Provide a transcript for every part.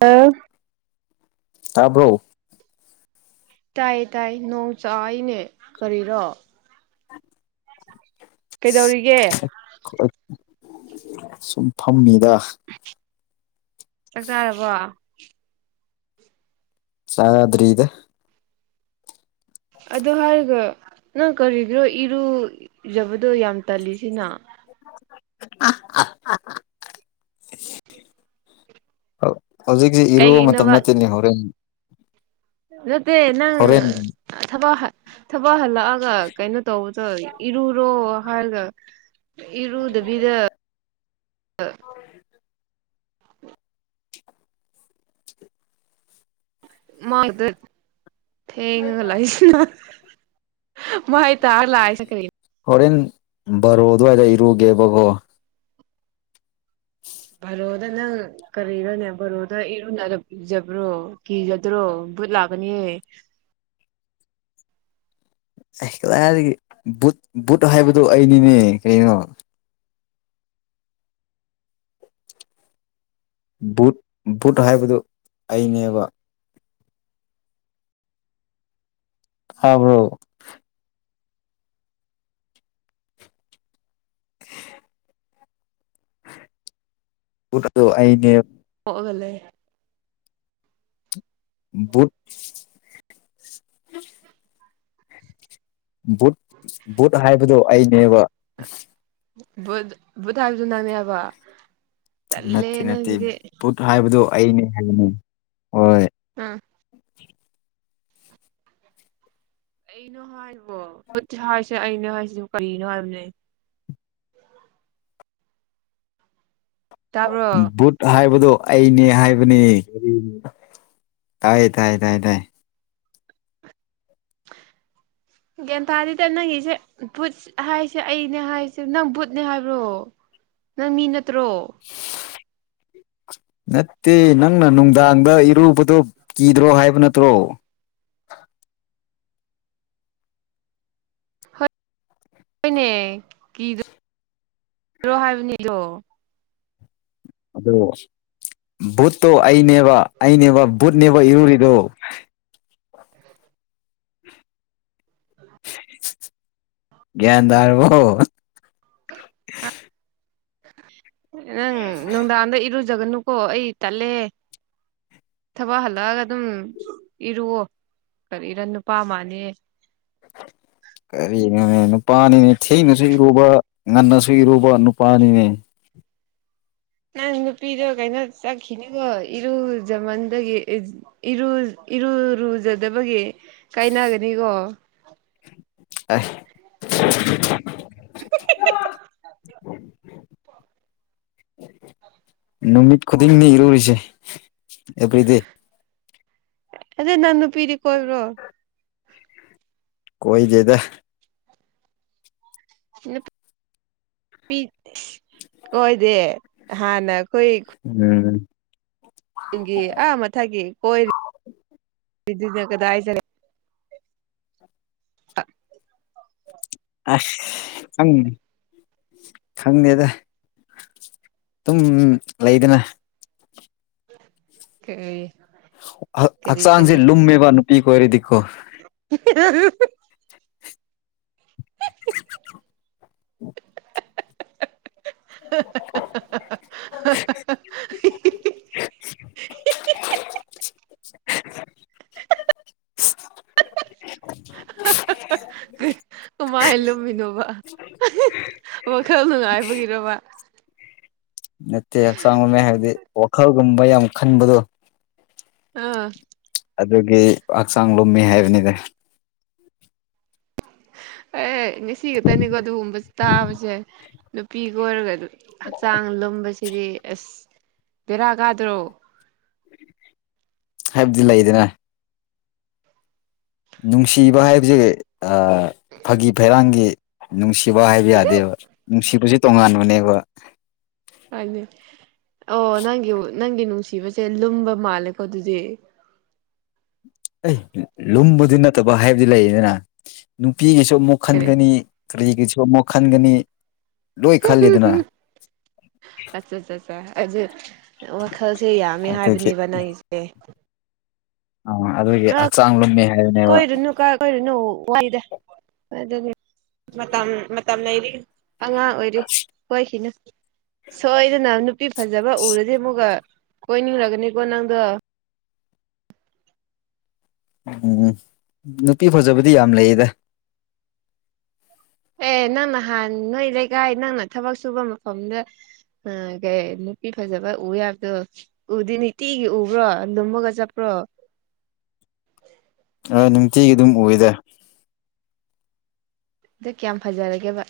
ꯑ ꯇꯥꯕ꯭ꯔꯣ ꯇꯥꯏꯌꯦ ꯇꯥꯏ ꯅꯣꯡ ꯆꯥꯎꯏꯅꯦ ꯀꯔꯤꯔꯣ [inaudible] ꯀꯩꯗꯧꯔꯤꯒꯦ ꯁꯨꯝ ꯐꯝꯃꯤꯗ ꯆꯥꯛ ꯆꯥꯔꯕꯣ ꯆꯗ꯭ꯔꯔꯤ ꯏꯗ ꯑ ꯍꯥꯏꯔꯒ ꯅꯪ ꯀꯔꯤꯒꯤꯔꯣ ꯏꯔꯨꯖꯕꯗꯣ ꯌꯥꯝ ꯇꯜꯂꯤꯁꯤꯅ ꯍꯥ ꯍꯥ ꯍꯧꯖꯤꯛꯖꯦ ꯏꯔꯨꯕ ꯃꯇꯝ ꯀꯩꯒꯤꯅꯣꯕ ꯅꯠꯇꯦꯅꯦ ꯍꯧꯔꯦꯟ ꯅꯠꯇꯦ ꯅꯪ ꯍꯣꯔꯦꯟ ꯊꯕꯛ ꯍ ꯊꯕꯛ ꯍꯜꯂꯛꯑꯒ ꯀꯩꯅꯣ ꯇꯧꯕ ꯏꯔꯨꯔꯣ ꯍꯥꯏꯔꯒ ꯏꯔꯨꯗꯕꯤꯗ [unintelligible] ꯃꯥꯏꯗ ꯊꯦꯡꯉꯒ ꯂꯩꯁꯤꯅ ꯃꯥꯥꯏ ꯇꯥꯔ ꯂꯥꯛꯏꯁꯦ ꯀꯔꯤ ꯍꯣꯔꯦꯟ ꯕꯥꯔꯣ ꯑꯗꯨꯋꯥꯏꯗ ꯏꯔꯨꯒꯦꯕꯀꯣ ꯚꯔꯣꯗ ꯅꯪ ꯀꯔꯤꯔꯣꯅꯦ ꯚꯔꯣꯗ ꯏꯔꯨꯅ ꯖꯕ꯭ꯔꯣ ꯀꯤꯖꯗ꯭ꯔꯣ ꯕꯨꯠ ꯂꯥꯛꯀꯅꯤꯍꯦ ꯑꯩꯥꯏ ꯀꯗꯥꯏꯗꯒꯤ ꯕꯨꯠ ꯕꯨꯠ ꯍꯥꯏꯕꯗꯨ ꯑꯩꯅꯤꯅꯦ ꯀꯩꯅꯣ ꯕꯨꯠ ꯕꯨꯠ ꯍꯥꯏꯕꯗꯨ ꯑꯩꯅꯦꯕ ꯍꯥꯕ꯭ꯔꯣ ꯚꯨꯠ ꯑꯗꯣ ꯑꯩ ꯅꯦ ꯀꯣꯛꯑꯒ ꯂꯩ ꯚꯨꯠ ꯚꯨꯠ ꯚꯨꯠ ꯍꯥꯏꯕꯗꯣ ꯑꯩꯅꯦꯕ ꯚꯨꯠ ꯚꯨꯠ ꯍꯥꯏꯕꯗꯨ ꯅꯪꯅꯦ ꯍꯥꯏꯕ ꯅꯠꯇꯦ ꯇꯜꯂꯦ ꯅꯠꯇꯦ ꯅꯪꯁꯤꯗꯤ ꯚꯨꯠ ꯍꯥꯏꯕꯗꯨ ꯑꯩꯅꯦ ꯍꯥꯏꯕꯅꯤ ꯍꯣꯏ ꯎꯝ ꯑꯩꯅꯣ ꯍꯥꯏꯔꯤꯕꯣ ꯚꯨꯠ ꯍꯥꯏꯁꯦ ꯑꯩꯅꯦ ꯍꯥꯏꯁꯤ ꯀꯔꯤꯅꯣ ꯍꯥꯏꯝꯅꯦ ꯇꯥꯕꯔꯣ ꯕꯨꯠ ꯍꯥꯏꯕꯗꯣ ꯑꯩꯅꯦ ꯍꯥꯏꯕꯅꯦ ꯀꯔꯤꯅꯤ ꯇꯥꯏꯌꯦ ꯇꯥꯏ ꯇꯥꯏ ꯇꯥꯏ ꯒꯌ꯭ꯥꯟꯇꯥꯥꯗꯤꯗ ꯅꯪꯒꯤꯁꯦ ꯚꯨꯠ ꯍꯥꯏꯁꯦ ꯑꯩꯅꯦ ꯍꯥꯏꯁꯦ ꯅꯪ ꯕꯨꯠꯅꯦ ꯍꯥꯏꯕ꯭ꯔꯣ ꯅꯪ ꯃꯤ ꯅꯠꯇ꯭ꯔꯣ [unintelligible] ꯅꯠꯇꯦ ꯅꯪꯅ ꯅꯨꯡꯗꯥꯡꯗ ꯏꯔꯨꯕꯗꯣ ꯀꯤꯗ꯭ꯔꯣ ꯍꯥꯏꯕ ꯅꯠꯇ꯭ꯔꯣ ꯍꯣꯏꯅꯦ ꯀꯤꯗ꯭ꯔꯣ ꯍꯥꯏꯕꯅꯦꯗꯣ ꯑꯗꯣ ꯕꯨꯠꯇꯣ ꯑꯩꯅꯦꯕ ꯑꯩꯅꯦꯕ ꯕꯨꯠꯅꯦꯕ ꯏꯔꯨꯔꯤꯗꯣ ꯭ꯒꯌꯥꯟꯗꯥꯔꯕꯣ ꯅꯪ ꯅꯨꯡꯗꯥꯡꯗ ꯏꯔꯨꯖꯒꯅꯨꯀꯣ ꯑꯩ ꯇꯠꯂꯦ ꯊꯕꯛ ꯍꯜꯂꯛꯑꯒ ꯑꯗꯨꯝ ꯏꯔꯨꯑꯣ ꯀꯔꯤꯔ ꯅꯨꯄꯥ ꯃꯥꯗꯦꯍꯦ ꯀꯔꯤꯅꯣꯅꯦ ꯅꯨꯄꯥꯅꯤꯅꯦ ꯊꯦꯡꯅꯁꯨ ꯏꯔꯨꯕ ꯉꯟꯅꯁꯨꯨ ꯏꯔꯨꯕ ꯅꯨꯄꯥꯅꯤꯅꯦ ꯅꯪ ꯅꯨꯄꯤꯗꯣ ꯀꯩꯅꯣ ꯆꯠꯈꯤꯅꯤꯀꯣ ꯏꯔꯨꯖꯃꯟꯗꯒꯤ ꯏꯔꯨ ꯏꯔꯨꯂꯨꯖꯗꯕꯒꯤ ꯀꯥꯏꯅꯒꯅꯤꯀꯣ ꯑ ꯑꯣ ꯅꯨꯃꯤꯠ ꯈꯨꯗꯤꯡꯅꯤ ꯏꯔꯨꯔꯤꯁꯦ ꯑꯦꯚ꯭ꯔꯤꯗꯦ ꯑꯗꯨꯗꯩ ꯅꯪ ꯅꯨꯄꯤꯗꯤ ꯀꯣꯏꯕ꯭ꯔꯣ ꯀꯣꯏꯗꯤꯦꯗ ꯍ ꯄꯤ ꯑꯣꯏꯗꯦ ꯍꯥꯟꯅ ꯑꯩꯈꯣꯏ ꯎꯝ ꯆꯤꯡꯒꯤ ꯑꯥ ꯃꯊꯛꯒꯤ ꯀꯣꯏꯔꯤ ꯀꯗꯥꯏ ꯖꯔꯦ ꯑꯁ ꯈꯪꯅꯤ ꯈꯪꯗꯦꯗ ꯇꯨꯝ ꯂꯩꯗꯅ [unintelligible] ꯀ ꯍꯛꯆꯥꯡꯁꯦ ꯂꯨꯝꯃꯦꯕ ꯅꯨꯄꯤ ꯀ ꯑꯣꯏꯔꯗꯤꯀꯣ ꯎ [inaudible] [inaudible] [inaudible] ꯀꯃꯥꯏꯍ ꯂꯨꯝꯃꯤꯅꯣꯕ ꯋꯥꯈꯜ ꯅꯨꯡꯉꯥꯏꯕꯒꯤꯔꯕ ꯅꯠꯇꯦ ꯍꯛꯆꯥꯡ ꯍꯥꯏꯕꯗꯤ ꯋꯥꯈꯜꯒꯨꯝꯕ ꯌꯥꯝ ꯈꯟꯕꯗꯣ ꯑꯥ ꯑꯗꯨꯒꯤ ꯍꯛꯆꯥꯡ ꯂꯣꯃꯤ ꯍꯥꯏꯕꯅꯤꯗ ꯑꯩ ꯉꯁꯤ ꯈꯛꯇꯅꯤꯀꯣ ꯑꯗꯨꯒꯨꯝꯕ ꯇꯥꯕꯁꯦ ꯅꯨꯄꯤꯒ ꯑꯣꯏꯔꯒ ꯑꯗꯨꯝ ꯍꯛꯆꯥꯡ ꯂꯨꯝꯕꯁꯦ ꯁꯤꯗꯤ ꯑꯁ ꯕꯦꯔꯥ ꯀꯥꯗ꯭ꯔꯣ ꯍꯥꯏꯕꯗꯤ ꯂꯩꯗꯅ ꯅꯨꯡꯁꯤꯕ ꯍꯥꯏꯕꯁꯦ ꯐꯥꯒꯤ ꯐꯩꯔꯥꯡꯒꯤ ꯅꯨꯡꯁꯤ ꯁꯤꯕꯥ ꯍꯥꯏꯕ ꯌꯥꯗꯦꯕ ꯅꯨꯡꯁꯤꯕꯁꯦ ꯇꯣꯉꯥꯟꯕꯅꯦꯕ ꯍꯥꯏꯅꯤ ꯑꯣ ꯅꯪꯒꯤ ꯅꯪꯒꯤ ꯅꯨꯡꯁꯤꯕꯁꯦ ꯂꯨꯝꯕ ꯃꯥꯜꯂꯦꯀꯣ ꯑꯗꯨꯗꯤ ꯑꯩ ꯂꯨꯝꯕꯗꯤ ꯅꯠꯇꯕ ꯍꯥꯏꯕꯗꯤ ꯂꯩꯗꯅ ꯅꯨꯄꯤꯒꯤꯁꯨ ꯑꯃꯨꯛ ꯀꯔꯤ ꯈꯟꯒꯅꯤ ꯀꯔꯤꯒꯤꯁꯨ ꯑꯃꯨꯛ ꯈꯟꯒꯅꯤ ꯂꯣꯏ ꯈꯜꯂꯤꯗꯅ ꯑꯠꯆꯥ ꯑꯠꯆꯥ ꯑꯠ ꯑꯗꯨ ꯋꯥꯈꯜꯁꯦ ꯌꯥꯝꯃꯦ ꯑꯗꯨꯒꯤ ꯍꯥꯏꯕꯅꯦꯕ ꯅꯪꯁꯦ ꯑ ꯑꯗꯨꯒꯤ ꯍꯛꯆꯥꯡ ꯂꯨꯝꯃꯤ ꯍꯥꯏꯕꯅꯦꯕ ꯑꯣꯏꯔꯨꯅꯨ ꯋꯥꯏꯗ ꯑꯗꯨꯗꯤ ꯃꯇꯝ ꯃꯇꯝ ꯂꯩꯔꯤ ꯑꯉꯥꯡ ꯑꯣꯏꯔꯤ ꯍꯣꯏꯈꯤꯅ ꯁꯣꯏꯗꯅ ꯅꯨꯄꯤ ꯐꯖꯕ ꯎꯔꯗꯤ ꯑꯃꯨꯛꯒ ꯀꯣꯏꯅꯤꯡꯔꯒꯅꯤꯀꯣ ꯅꯪꯗꯣ ꯎꯝ ꯅꯨꯄꯤ ꯐꯖꯕꯗꯤ ꯌꯥꯝ ꯂꯩꯌꯦꯗ ꯑꯦ ꯅꯪꯅꯍꯥꯟ ꯅꯣꯏ ꯂꯩꯀꯥꯏ ꯅꯪꯅ ꯊꯕꯛ ꯁꯨꯕ ꯃꯐꯝꯗ ꯎ ꯀꯩ ꯅꯨꯄꯤ ꯐꯖꯕ ꯎ ꯌꯥꯕꯗꯣ ꯎꯗꯤ ꯇꯤꯒꯤ ꯎꯕ꯭ꯔꯣ ꯅꯨꯝꯃꯒ ꯆꯠꯄ꯭ꯔꯣ ꯑ ꯅꯨꯡꯇꯤꯒꯤ ꯑꯗꯨꯝ ꯎꯗ ꯑꯗꯨ ꯀꯌꯥꯝ ꯐꯖꯔꯒꯦꯕ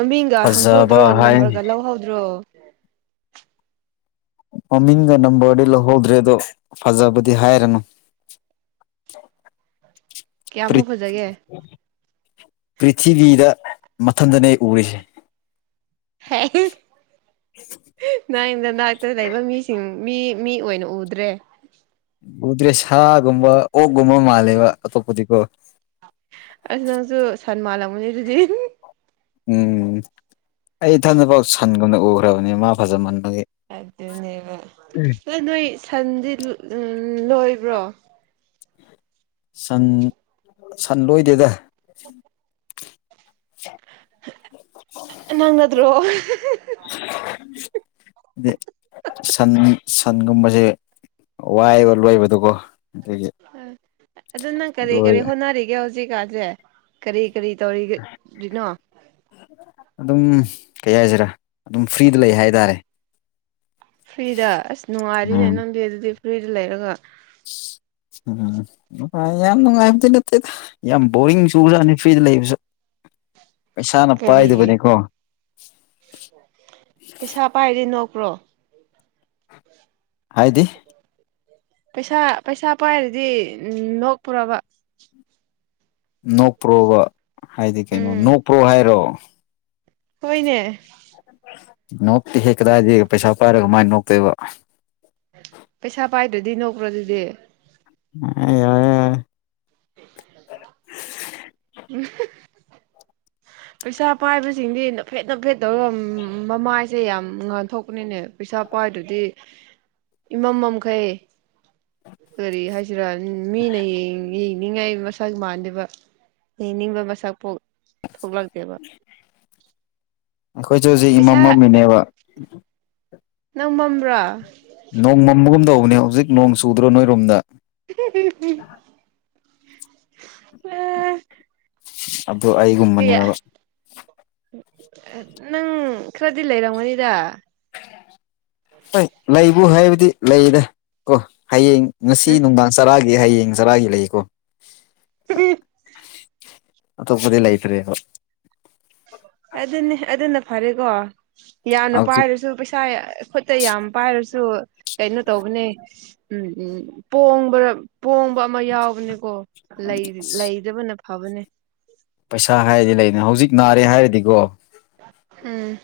ꯃꯃꯤꯡꯒ ꯐꯖꯕ ꯍꯪꯍꯧꯗ꯭ꯔꯣ ꯅꯝꯕꯔꯒ ꯍꯥꯏ ꯂꯧꯍꯧꯗ꯭ꯔꯣ ꯃꯃꯤꯡꯒ ꯅꯝꯕꯔꯗꯤ ꯂꯧꯍꯧꯗ꯭ꯔꯦ ꯑꯗꯣ ꯐꯖꯕꯗꯤ ꯍꯥꯏꯔꯅꯨ ꯄ꯭ꯔꯤ ꯀꯌꯥꯃꯨꯛ ꯐꯖꯒꯦ ꯄ꯭ꯔꯤꯊꯤꯕꯤꯗ ꯃꯊꯟꯇꯅꯦ ꯎꯔꯤꯁꯦ ꯅꯪꯊꯅꯥꯛꯇ ꯂꯩꯕ ꯃꯤꯁꯤꯡ ꯃꯤ ꯃꯤ ꯑꯣꯏꯅ ꯎꯗ꯭ꯔꯦ ꯎꯗ꯭ꯔꯦ ꯁꯥꯒꯨꯝꯕ ꯑꯣꯛꯒꯨꯝꯕ ꯃꯥꯜꯂꯦꯕ ꯑꯇꯣꯞꯄꯗꯤꯀꯣ ꯑꯁ ꯅꯪꯁꯨ ꯁꯟ ꯃꯥꯥꯟꯜꯂꯝꯕꯅꯤ ꯑꯗꯨꯗꯤ ꯎꯝ ꯑꯩ ꯏꯊꯟꯗꯐꯥꯎ ꯁꯟꯒꯨꯝꯅ ꯎꯈ꯭ꯔꯕꯅꯤ ꯃꯥ ꯐꯖꯃꯟꯕꯒꯤ ꯑꯗꯨꯅꯦꯕ ꯑ ꯅꯣꯏ ꯁꯟꯗꯤ ꯂꯣꯏꯕ꯭ꯔꯣ ꯁꯟ ꯁꯟ ꯂꯣꯏꯗꯦꯗ ꯅꯪꯅꯗ꯭ꯔꯣ [unintelligible] ꯍꯥꯏꯗꯤ ꯁꯟ ꯁꯟꯒꯨꯝꯕꯁꯦ ꯋꯥꯏꯕ ꯂꯣꯏꯕꯗꯨꯀꯣ ꯑꯗꯒꯤ ꯑꯗꯨ ꯅꯪ ꯀꯔꯤ ꯀꯔꯤ ꯂꯣꯏꯔꯦ ꯍꯣꯠꯅꯔꯤꯒꯦ ꯍꯧꯖꯤꯛꯀꯥꯟꯁꯦ ꯀꯔꯤ ꯀꯔꯤ ꯇꯧꯔꯤꯔꯤꯅꯣ ꯑꯗꯨꯝ ꯀꯩ ꯍꯥꯏꯁꯤꯔꯥ ꯑꯗꯨꯝ ꯐ꯭ꯔꯤꯗ ꯂꯩ ꯍꯥꯏꯇꯥꯔꯦ ꯐ꯭ꯔꯤꯗ ꯑꯁ ꯅꯨꯡꯉꯥꯏꯔꯤꯅꯦ ꯎꯝ ꯅꯪꯗꯤ ꯑꯗꯨꯗꯤ ꯐ꯭ꯔꯤꯗ ꯂꯩꯔꯒ ꯌꯥꯝ ꯅꯨꯡꯉꯥꯏꯗꯤ ꯅꯠꯇ ꯌꯥꯝ ꯣꯔꯤ ꯆꯅꯤ ꯐ꯭ꯔꯤꯗ ꯂꯩꯕꯁꯨ ꯄꯩꯁꯥꯅ ꯀꯔꯤꯒꯤ ꯄꯥꯏꯗꯕꯅꯤꯀꯣ ꯄꯩꯁꯥ ꯄꯥꯏꯔꯤ ꯅꯣꯛꯀ꯭ꯔꯣ ꯍꯥꯏꯗꯤ ꯄꯩꯁꯥ ꯄꯩꯁꯥ ꯄꯥꯏꯔꯗꯤ ꯂꯣꯛꯄꯔꯕ ꯅꯄ꯭ꯔꯣꯕ ꯍꯥꯏꯗꯤ ꯀꯩꯅꯣ ꯎꯝ ꯅꯣꯄ꯭ꯔꯣ ꯍꯥꯏꯔꯣ ꯍꯣꯏꯅꯦ ꯅꯣꯛꯇꯤ ꯍꯦꯛ ꯀꯗꯥꯏꯗꯒꯤ ꯄꯩꯁꯥ ꯄꯥꯏꯔꯒ ꯃꯥꯏꯅ ꯅꯣꯛꯇꯣꯏꯕ ꯄꯩꯁꯥ ꯄꯥꯏꯗ꯭ꯔꯗꯤ ꯅꯣꯛꯄ꯭ꯔꯣ ꯑꯗꯨꯗꯤ ꯑ ꯎꯝ ꯄꯩꯁꯥ ꯄꯥꯏꯕꯁꯤꯡꯗꯤ ꯅꯐꯦꯠ ꯅꯐꯦꯠ ꯇꯧꯔꯒ ꯃꯃꯥꯏꯁꯦ ꯌꯥꯝ ꯉꯥꯟꯊꯣꯛꯄꯅꯤꯅꯦ ꯄꯩꯁꯥ ꯄꯥꯏꯗꯨꯗꯤ ꯏꯃꯝꯝꯈꯩ ꯀꯔꯤ ꯍꯥꯏꯖꯤꯔꯥꯜ ꯃꯤꯅ ꯌꯦꯡꯅꯤꯡꯉꯥꯏ ꯁꯛ ꯃꯥꯟꯕ ꯌꯦꯅꯤꯡꯕ ꯃꯁꯛ ꯄꯣꯛ ꯊꯣꯛꯣꯛ ꯂꯥꯛꯇꯦꯕ ꯑꯩꯈꯣꯏꯁꯨꯦ ꯍꯧꯖꯤꯛ ꯄꯩꯁꯥ ꯏꯃꯝꯝꯃꯤꯅꯦꯕ ꯅꯪ ꯃꯝꯕ꯭ꯔꯣ ꯅꯣꯡ ꯃꯝꯕꯒꯨꯝ ꯇꯧꯕꯅꯦ ꯍꯧꯖꯤꯛ ꯅꯣꯡ ꯆꯨꯗ꯭ꯔꯣ ꯅꯣꯏꯔꯣꯝꯗ ꯎ ꯑꯦ ꯑꯗꯨ ꯀꯌꯥ ꯑꯩꯒꯨꯝꯕꯅꯦꯕ ꯅꯪ ꯈꯔꯗꯤ ꯂꯩꯔꯥꯎꯒꯅꯤꯗ ꯂꯩꯕꯨ ꯍꯥꯏꯕꯗꯤ ꯂꯩꯗ ꯀꯣ ꯍꯌꯦꯡ ꯉꯁꯤ ꯅꯨꯡꯗꯥꯡ ꯆꯔꯥꯒꯤ ꯍꯌꯦꯡ ꯆꯔꯥꯒꯤ ꯂꯩꯌꯦꯀꯣ ꯑꯇꯣꯞꯄꯗꯤ ꯂꯩꯇ꯭ꯔꯦ ꯑꯗꯨꯅꯤ ꯑꯗꯨꯅ ꯐꯔꯦꯀꯣ ꯌꯥꯝꯅ ꯍꯧꯖꯤꯛ ꯄꯥꯏꯔꯁꯨ ꯄꯩꯁꯥ ꯈꯨꯠꯇ ꯌꯥꯝ ꯄꯥꯏꯔꯁꯨ ꯀꯩꯅꯣ ꯇꯧꯕꯅꯦ ꯎ ꯄꯣꯡꯕꯗ ꯄꯣꯡꯕ ꯑꯃ ꯌꯥꯎꯕꯅꯦꯀꯣ ꯂꯩꯗꯕꯅ ꯐꯕꯅꯦ ꯄꯩꯁꯥ ꯍꯥꯏꯔꯗꯤ ꯂꯩꯅꯤ ꯍꯧꯖꯤꯛ ꯅꯥꯔꯦ ꯍꯥꯏꯔꯗꯤꯀꯣ ꯎꯝ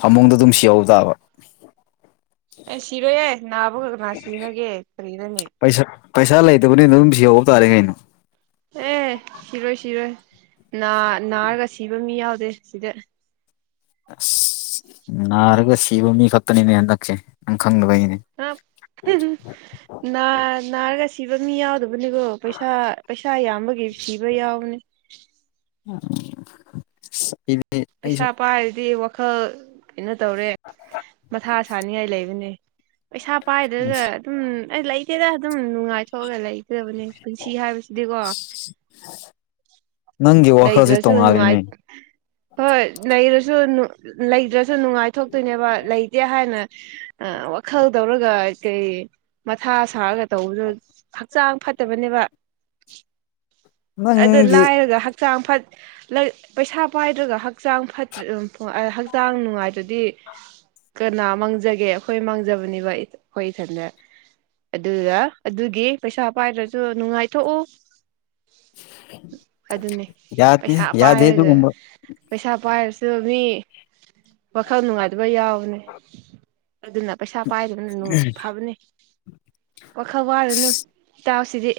ꯐꯃꯨꯡꯗ ꯑꯗꯨꯝ ꯁꯤꯍꯧ ꯇꯥꯕ ꯑꯦ ꯁꯤꯔꯣꯏꯌꯦꯦ ꯅꯥꯕ ꯈꯛꯇꯅ ꯁꯤꯅꯒꯦ ꯀꯔꯤꯅꯅꯤ ꯄꯩꯁꯥ ꯄꯩꯁꯥ ꯂꯩꯇꯕꯅꯤꯅ ꯑꯗꯨꯝ ꯁꯤ ꯌꯍꯧꯕ ꯇꯥꯔꯦ ꯀꯩꯅꯣ ꯑꯦ ꯁꯤꯔꯣꯏ ꯁꯤꯔꯣꯏ ꯅꯥꯔꯒ ꯁꯤꯕ ꯃꯤ ꯌꯥꯎꯗꯦ ꯁꯤꯗ ꯑꯁ ꯅꯥꯔꯒ ꯁꯤꯕ ꯃꯤ ꯈꯛꯇꯅꯤꯅꯦ ꯍꯟꯗꯛꯁꯦ ꯅꯪ ꯈꯪꯗꯕꯩꯅꯦ ꯅꯥꯔꯒ ꯁꯤꯕ ꯃꯤ ꯌꯥꯎꯗꯕꯅꯤꯀꯣ ꯄꯩꯁꯥꯩꯥ ꯆꯥ ꯏꯕꯒꯤ ꯁꯤꯕ ꯌꯥꯎꯅꯦ ꯏ ꯄꯩꯁꯥ ꯄꯥꯏꯔꯗꯤ ꯋꯥꯈꯜ ꯀꯩꯅꯣ ꯇꯧꯔꯦ ꯃꯊꯥ ꯁꯥꯅꯤꯡꯉꯥꯏ ꯂꯩꯕꯅꯦ ꯄꯩꯁꯥ ꯄꯥꯏꯗꯒ ꯎꯝ ꯑꯩ ꯂꯩꯇꯦꯗ ꯑꯗꯨꯝ ꯅꯨꯡꯉꯥꯏꯊꯣꯛꯑꯒ ꯂꯩꯇꯕꯅꯦ ꯄꯨꯟꯁꯤ ꯍꯥꯏꯕꯁꯤꯗꯤꯀꯣ ꯅꯪꯒꯤ ꯋꯥꯈꯜꯁꯦ ꯂꯩꯗ꯭ꯔꯁꯨ ꯅꯨꯡꯉꯥꯏ ꯇꯣꯡꯉꯥꯜꯂꯤꯅꯦ ꯍꯣꯏ ꯂꯩꯔꯁꯨ ꯂꯩꯗ꯭ꯔꯁꯨ ꯅꯨꯡꯉꯥꯏꯊꯣꯛ ꯇꯣꯏꯅꯦꯕ ꯂꯩꯇꯦ ꯍꯥꯏꯅ ꯋꯥꯈꯜ ꯇꯧꯔꯒ ꯀꯩ ꯃꯊꯥ ꯁꯥꯔꯒ ꯇꯧꯕꯁꯨ ꯍꯛꯆꯥꯡ ꯐꯠꯇꯕꯅꯦꯕ ꯑꯗꯣ ꯅꯪꯗꯤ ꯂꯥꯏꯔꯒ ꯍꯛꯆꯥꯡ ꯐ ꯄꯩꯁꯥ ꯄꯥꯏꯗ꯭ꯔꯒ ꯍꯛꯆꯥꯡ ꯐ ꯍꯛꯆꯥꯡ ꯅꯨꯡꯉꯥꯏꯗ꯭ꯔꯗꯤ ꯀꯅꯥ ꯃꯥꯡꯖꯒꯦ ꯑꯩꯈꯣꯏ ꯃꯥꯡꯖꯕꯅꯦꯕ ꯑꯩꯈꯣꯏ ꯏꯊꯟꯗ ꯑꯗꯨꯗ ꯑꯗꯨꯒꯤ ꯄꯩꯁꯥ ꯄꯥꯏꯗ꯭ꯔꯁꯨ ꯅꯨꯡꯉꯥꯏꯊꯣꯛꯎ ꯑꯗꯨ ꯑꯗꯨꯟꯅꯦ ꯌꯥ ꯌꯥꯗꯦ ꯑꯗꯨꯨꯝ ꯄꯩꯁꯥ ꯄꯥꯏꯔꯁꯨ ꯃꯤ ꯋꯥꯈꯜ ꯅꯨꯡꯉꯥꯏꯇꯕ ꯌꯥꯎꯕꯅꯦ ꯑꯗꯨ ꯄ ꯄꯥꯏꯗꯕꯅ ꯅꯣꯡ ꯐꯥꯕꯅꯤ ꯋꯥꯈꯜ ꯋꯥꯔꯅꯨ ꯏꯇꯥꯎꯁꯤꯗꯤ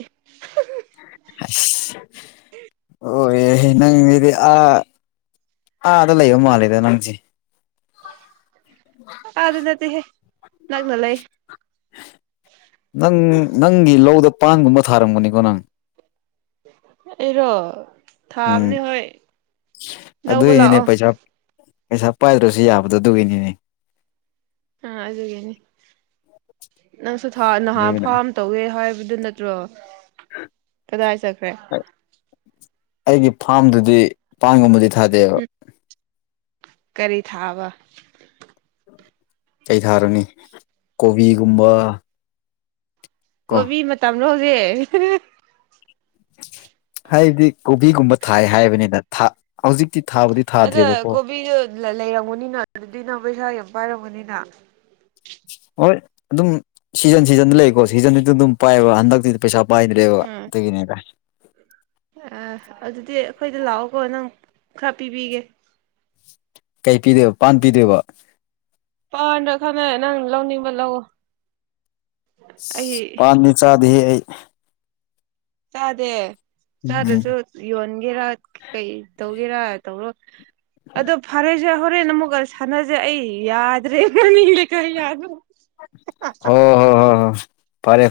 [unintelligible] [unintelligible] ꯑꯣ ꯌꯥꯍꯦ ꯅꯪꯁꯤꯗꯤ ꯑꯥ ꯑꯥꯗ ꯂꯩꯕ ꯃꯥꯜꯂꯦꯗ ꯅꯪꯁꯦ [inaudible] ꯑ ꯑꯗꯨ ꯅꯠꯇꯦꯍꯦ ꯅꯛꯅ ꯂꯩ ꯅꯪ ꯅꯪꯒꯤ ꯂꯧꯗ ꯄꯥꯟꯒꯨꯝꯕ ꯊꯥꯔꯝꯒꯅꯤꯀꯣ ꯅꯪ ꯑꯩꯔꯣ ꯎꯝ ꯊꯥꯕꯅꯦ ꯍꯣꯏ ꯂꯧꯕ ꯑꯗꯨꯏꯅꯤꯅꯦ ꯂꯥꯛꯑꯣ ꯄꯩꯁꯥ ꯄꯩꯁꯥ ꯄꯥꯏꯗ꯭ꯔꯁꯨ ꯌꯥꯕꯗꯣ ꯑꯗꯨꯒꯤꯅꯤꯅꯦ ꯑꯥ ꯑꯗꯨꯒꯤꯅꯤ ꯅꯪꯁꯨ ꯅꯍꯥꯟ ꯐꯥꯝ ꯇꯧꯒꯦ ꯍꯥꯏꯕꯗꯨ ꯅꯠꯇ꯭ꯔꯣ ꯀꯗꯥꯏ ꯆꯠꯈ꯭ꯔꯦ ꯑꯩꯒꯤ ꯐꯥꯝꯗꯗꯤꯄꯥꯟꯒꯨꯝꯕꯗꯤ ꯊꯥꯗꯦꯕ ꯎꯝ ꯀꯔꯤ ꯊꯥꯕ ꯀꯩ ꯊꯥꯔꯨꯅꯤ ꯀꯣꯕꯤꯒꯨꯝꯕ ꯀꯣ ꯀꯣꯕꯤ ꯃꯇꯝꯅꯣ ꯍꯧꯖꯤꯛ ꯍꯥꯏꯗꯤ ꯀꯣꯕꯤꯒꯨꯝꯕ ꯊꯥꯏ ꯍꯥꯏꯕꯅꯤꯅ ꯍꯧꯖꯤꯛꯇꯤ ꯊꯥꯕꯨꯗꯤ ꯑꯗ ꯊꯥꯗ꯭ꯔꯦꯕꯀꯣ ꯀꯣꯕꯤꯗꯨ ꯂꯩꯔꯝꯃꯨꯅꯤꯅ ꯑꯗꯨꯗꯤ ꯅ ꯄꯩꯁꯥ ꯌꯥꯝ ꯄꯥꯏꯔꯝꯃꯅꯤꯅ ꯍꯣꯏ ꯑꯗꯨꯝ ꯁꯤꯖꯟ ꯁꯤꯖꯟꯗ ꯂꯩꯀꯣ ꯁꯤꯖꯟꯗꯨꯗ ꯑꯗꯨꯝ ꯄꯥꯏꯑꯕ ꯍꯟꯗꯛꯇꯤ ꯄꯩꯁ ꯄꯥꯏꯗ꯭ꯔꯦꯕ ꯑꯗꯨꯒꯤꯅꯤꯗ ꯑ ꯑꯗꯨꯗꯤ ꯑꯩꯈꯣꯏꯗ ꯂꯥꯛꯑꯣꯀꯣ ꯅꯪ ꯈꯔ ꯄꯤꯕꯤꯒꯦ ꯀꯩ ꯄꯤꯗꯦꯕ ꯄꯥꯟ ꯄꯤꯗꯦꯕ ꯄꯥꯟꯗ꯭ꯔ ꯈꯪꯅ ꯅꯪ ꯂꯧꯅꯤꯡꯕ ꯂꯧꯑꯣ ꯄꯥꯟꯅꯤ ꯆꯥꯗꯦ ꯍꯦ ꯑꯩ ꯆꯥꯗꯦ ꯎꯝ ꯆꯥꯗꯁꯨ ꯌꯣꯟꯒꯦꯔꯥ ꯀꯩ ꯇꯧꯒꯦꯔꯥ ꯇꯧꯔꯣ ꯑꯗꯣ ꯐꯔꯦꯁꯦ ꯍꯣꯔꯦꯟ ꯑꯃꯨꯛꯀ ꯁꯥꯟꯅꯁꯦ ꯑꯩ ꯌꯥꯗ꯭ꯔꯦ ꯃꯃꯤ ꯌꯥꯗ꯭ꯔ ꯑꯣ ꯍꯣ ꯍꯣ ꯍꯣ ꯐꯔꯦ